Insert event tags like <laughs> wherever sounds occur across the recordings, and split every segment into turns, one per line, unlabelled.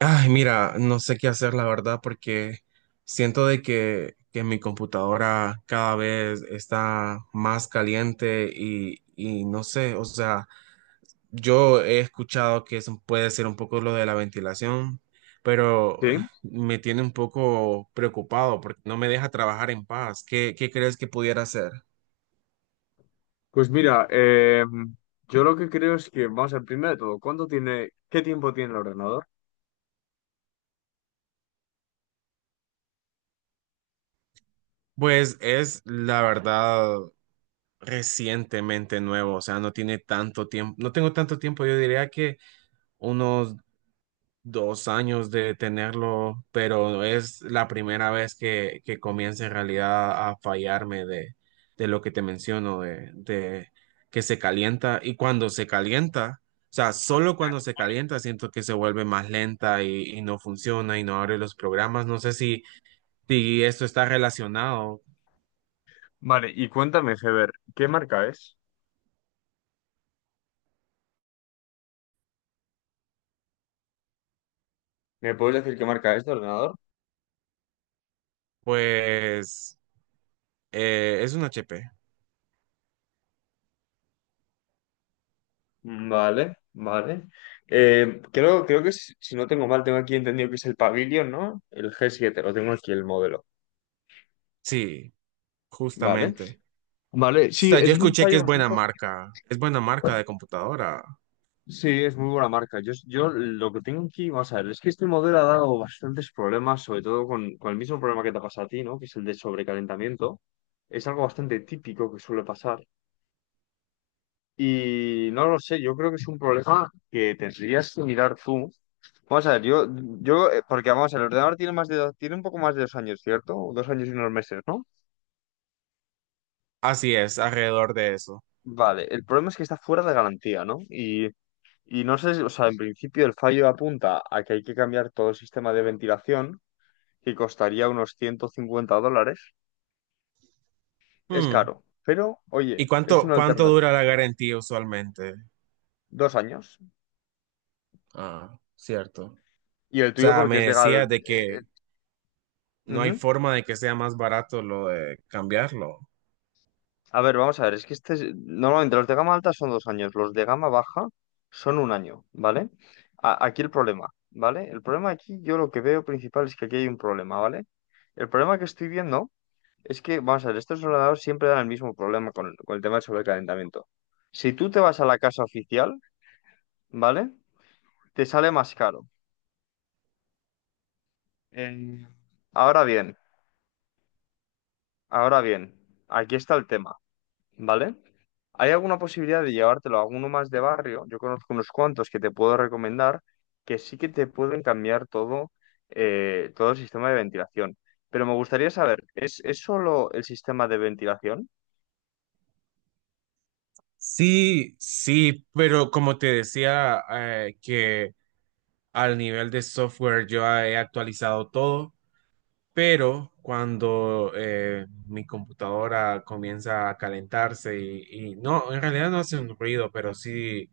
Ay, mira, no sé qué hacer, la verdad, porque siento de que mi computadora cada vez está más caliente y no sé, o sea, yo he escuchado que eso puede ser un poco lo de la ventilación, pero
Sí,
me tiene un poco preocupado porque no me deja trabajar en paz. ¿Qué crees que pudiera hacer?
pues mira, yo lo que creo es que, vamos a ver, primero de todo, ¿qué tiempo tiene el ordenador?
Pues es la verdad recientemente nuevo, o sea, no tiene tanto tiempo, no tengo tanto tiempo, yo diría que unos 2 años de tenerlo, pero es la primera vez que comienza en realidad a fallarme de lo que te menciono, de que se calienta y cuando se calienta, o sea, solo cuando se calienta siento que se vuelve más lenta y no funciona y no abre los programas. No sé si esto está relacionado,
Vale, y cuéntame, Heber, ¿qué marca es? ¿Me puedes decir qué marca es de ordenador?
pues es un HP,
Vale, vale. Creo que es- si no tengo mal, tengo aquí entendido que es el Pavilion, ¿no? El g siete. Lo tengo aquí el modelo.
sí,
Vale.
justamente.
Vale,
O
sí,
sea,
es
yo
un
escuché que
fallo bastante.
es buena marca de computadora.
Sí, es muy buena marca. Yo lo que tengo aquí, vamos a ver, es que este modelo ha dado bastantes problemas, sobre todo con el mismo problema que te pasa a ti, ¿no? Que es el de sobrecalentamiento. Es algo bastante típico que suele pasar. Y no lo sé, yo creo que es un problema que tendrías que mirar tú. Vamos a ver, porque vamos a ver, el ordenador tiene más de, tiene un poco más de dos años, ¿cierto? O 2 años y unos meses, ¿no?
Así es, alrededor de eso.
Vale, el problema es que está fuera de garantía, ¿no? Y no sé, si- o sea, en principio el fallo apunta a que hay que cambiar todo el sistema de ventilación que costaría unos 150 dólares. Es
Hmm.
caro, pero
¿Y
oye, es
cuánto,
una
cuánto
alternativa.
dura la garantía usualmente?
Dos años.
Ah, cierto. O
Y el tuyo
sea,
porque es
me
de gal...
decías de que no hay
ujú.
forma de que sea más barato lo de cambiarlo.
A ver, vamos a ver, es que este es- normalmente los de gama alta son dos años, los de gama baja son un año, ¿vale? A- aquí el problema, ¿vale? El problema aquí, yo lo que veo principal es que aquí hay un problema, ¿vale? El problema que estoy viendo es que, vamos a ver, estos ordenadores siempre dan el mismo problema con el tema del sobrecalentamiento. Si tú te vas a la casa oficial, ¿vale? Te sale más caro. Eh, ahora bien, ahora bien, aquí está el tema, ¿vale? ¿Hay alguna posibilidad de llevártelo a alguno más de barrio? Yo conozco unos cuantos que te puedo recomendar que sí que te pueden cambiar todo, todo el sistema de ventilación. Pero me gustaría saber, es solo el sistema de ventilación?
Sí, sí, pero como te decía, que al nivel de software yo he actualizado todo, pero cuando mi computadora comienza a calentarse y no, en realidad no hace un ruido, pero sí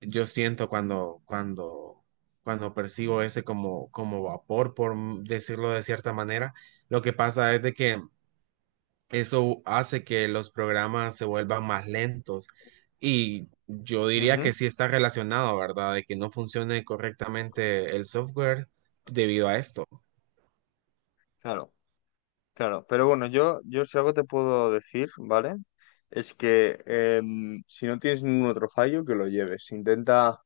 yo siento cuando percibo ese como vapor, por decirlo de cierta manera, lo que pasa es de que eso hace que los programas se vuelvan más lentos. Y yo diría
Ujú,
que sí está relacionado, ¿verdad? De que no funcione correctamente el software debido a esto.
claro. Claro, pero bueno, yo si algo te puedo decir, ¿vale? Es que em, si no tienes ningún otro fallo, que lo lleves. Intenta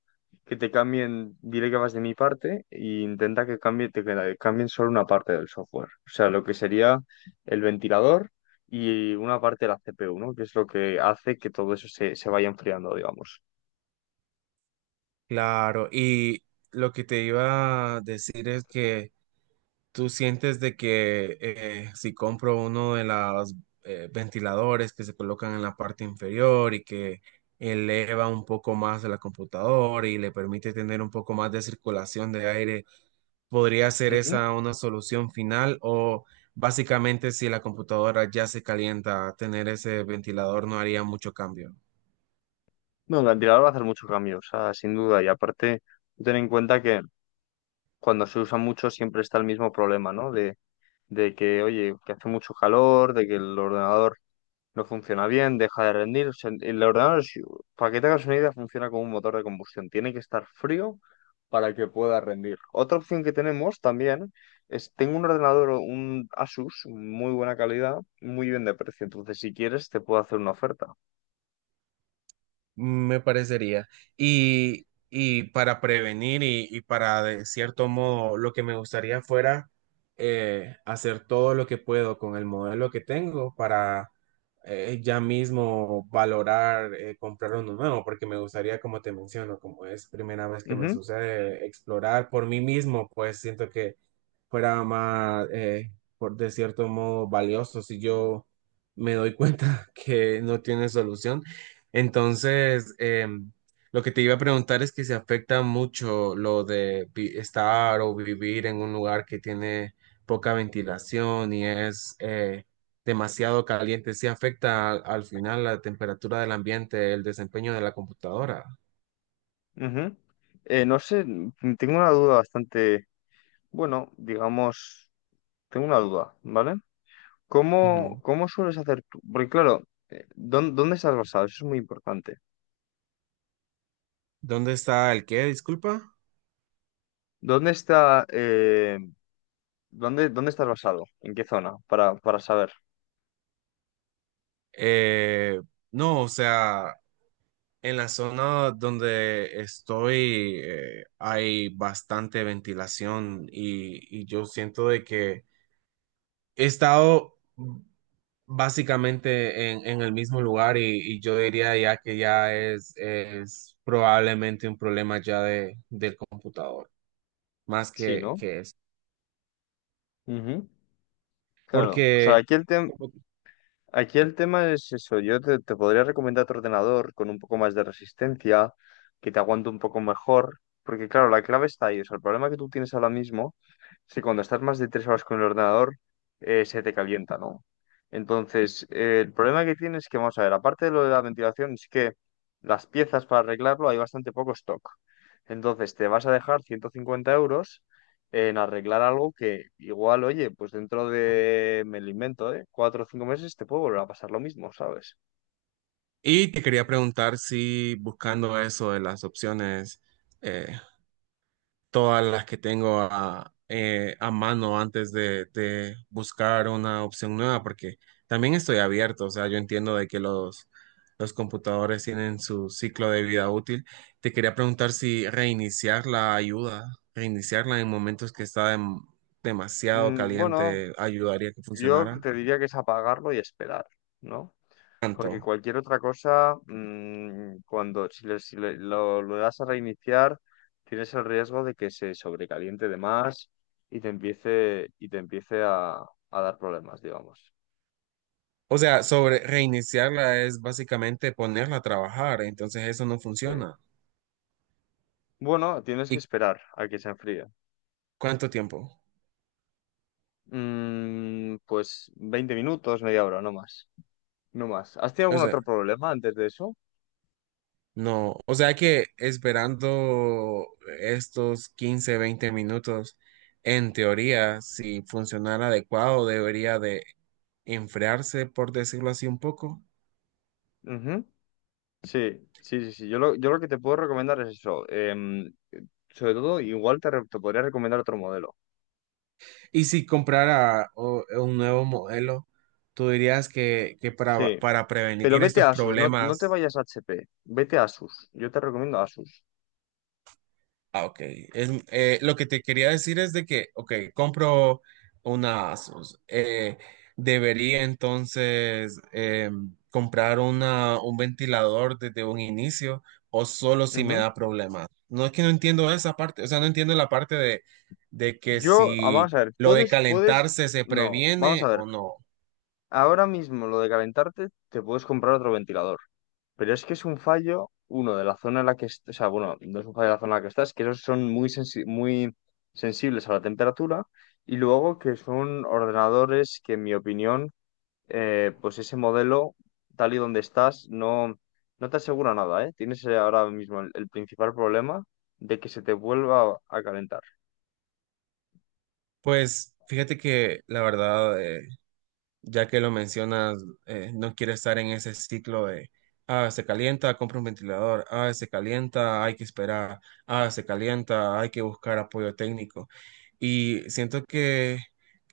que te cambien, diré que vas de mi parte, e intenta que cambie, te, que la- cambien solo una parte del software. O sea, lo que sería el ventilador y una parte de la CPU, ¿no? Que es lo que hace que todo eso se, se vaya enfriando, digamos.
Claro, y lo que te iba a decir es que ¿tú sientes de que si compro uno de los ventiladores que se colocan en la parte inferior y que eleva un poco más la computadora y le permite tener un poco más de circulación de aire, podría ser
Ujú.
esa una solución final? ¿O básicamente si la computadora ya se calienta, tener ese ventilador no haría mucho cambio?
No, el ventilador va a hacer mucho cambio, o sea, sin duda. Y aparte, ten en cuenta que cuando se usa mucho siempre está el mismo problema, ¿no? De que, oye, que hace mucho calor, de que el ordenador no funciona bien, deja de rendir. O sea, el ordenador, si- para que te hagas una idea, funciona como un motor de combustión. Tiene que estar frío para que pueda rendir. Otra opción que tenemos también es, tengo un ordenador, un Asus, muy buena calidad, muy bien de precio. Entonces, si quieres, te puedo hacer una oferta.
Me parecería. Y para prevenir y para, de cierto modo, lo que me gustaría fuera hacer todo lo que puedo con el modelo que tengo para ya mismo valorar comprar uno nuevo, porque me gustaría, como te menciono, como es primera vez que me
Ujú.
sucede, explorar por mí mismo, pues siento que fuera más, por de cierto modo, valioso si yo me doy cuenta <laughs> que no tiene solución. Entonces, lo que te iba a preguntar es que se afecta mucho lo de estar o vivir en un lugar que tiene poca ventilación y es demasiado caliente. ¿Sí afecta al, al final la temperatura del ambiente, el desempeño de la computadora?
Ujú. No sé, tengo una duda bastante, bueno, digamos, tengo una duda, ¿vale?
Ujú.
¿Cómo, cómo sueles hacer tú? Porque claro, ¿dón- ¿dónde, estás basado? Eso es muy importante.
¿Dónde está el qué? Disculpa.
¿Dónde está, dónde, dónde estás basado? ¿En qué zona? Para saber.
Eh, no, o sea, en la zona donde estoy hay bastante ventilación y yo siento de que he estado básicamente en el mismo lugar y yo diría ya que ya es probablemente un problema ya del computador, más
Sí,
que,
¿no?
que eso.
Ujú. Claro. O sea,
Porque,
aquí el tema. Aquí el tema es eso, yo te, te podría recomendar otro ordenador con un poco más de resistencia, que te aguante un poco mejor, porque claro, la clave está ahí, o sea, el problema que tú tienes ahora mismo es que cuando estás más de tres horas con el ordenador, se te calienta, ¿no? Entonces, el problema que tienes es que, vamos a ver, aparte de lo de la ventilación, es que las piezas para arreglarlo hay bastante poco stock. Entonces, te vas a dejar 150 euros en arreglar algo que igual, oye, pues dentro de, me lo invento, ¿eh? Cuatro o cinco meses te puede volver a pasar lo mismo, ¿sabes?
y te quería preguntar si buscando eso de las opciones, eh, todas las que tengo a mano antes de buscar una opción nueva, porque también estoy abierto, o sea, yo entiendo de que los computadores tienen su ciclo de vida útil. Te quería preguntar si reiniciar la ayuda, reiniciarla en momentos que está demasiado
Mm, bueno,
caliente, ayudaría que
yo
funcionara
te diría que es apagarlo y esperar, ¿no? Porque
tanto.
cualquier otra cosa, mm, cuando si, le, si le- lo das a reiniciar, tienes el riesgo de que se sobrecaliente de más y te empiece a dar problemas, digamos.
O sea, sobre reiniciarla es básicamente ponerla a trabajar, entonces eso no
Sí.
funciona.
Bueno, tienes que
¿Y
esperar a que se enfríe.
cuánto tiempo?
Mm, pues 20 minutos, media hora, no más. No más. ¿Has tenido algún otro problema antes de eso?
No, o sea que esperando estos 15 20 minutos, en teoría, si funcionara adecuado, debería de enfriarse, por decirlo así, un poco.
Ujú. Sí, sí, sí, sí. Yo lo que te puedo recomendar es eso. Em, sobre todo, igual te, re- te podría recomendar otro modelo.
Y si comprara un nuevo modelo, tú dirías que
Sí.
para
Pero
prevenir
vete
estos
a Asus, no, no te
problemas
vayas a HP. Vete a Asus. Yo te recomiendo Asus.
Ah, ok. Es, lo que te quería decir es de que, ok, compro una Asus. Debería entonces comprar una, un ventilador desde un inicio o solo si me
Ujú.
da problemas. No es que no entiendo esa parte, o sea, no entiendo la parte de que
Yo, ah,
si
vamos a ver,
lo de
puedes,
calentarse se
no, vamos
previene
a ver.
o no.
Ahora mismo lo de calentarte, te puedes comprar otro ventilador. Pero es que es un fallo, uno, de la zona en la que, est- o sea, bueno, no es un fallo de la zona en la que estás, que esos son muy, sensi- muy sensibles a la temperatura, y luego que son ordenadores que, en mi opinión, pues ese modelo, tal y donde estás, no, no te asegura nada, ¿eh? Tienes ahora mismo el principal problema de que se te vuelva a calentar.
Pues fíjate que la verdad, ya que lo mencionas, no quiere estar en ese ciclo de, ah, se calienta, compra un ventilador, ah, se calienta, hay que esperar, ah, se calienta, hay que buscar apoyo técnico. Y siento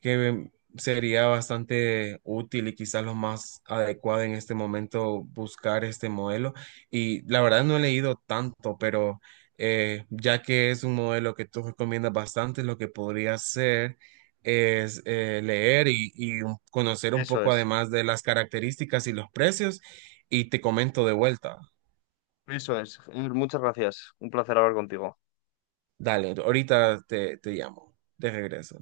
que sería bastante útil y quizás lo más adecuado en este momento buscar este modelo. Y la verdad no he leído tanto, pero, ya que es un modelo que tú recomiendas bastante, lo que podría ser es leer y conocer un
Eso
poco
es,
además de las características y los precios y te comento de vuelta.
eso es. Muchas gracias. Un placer hablar contigo.
Dale, ahorita te llamo, de regreso.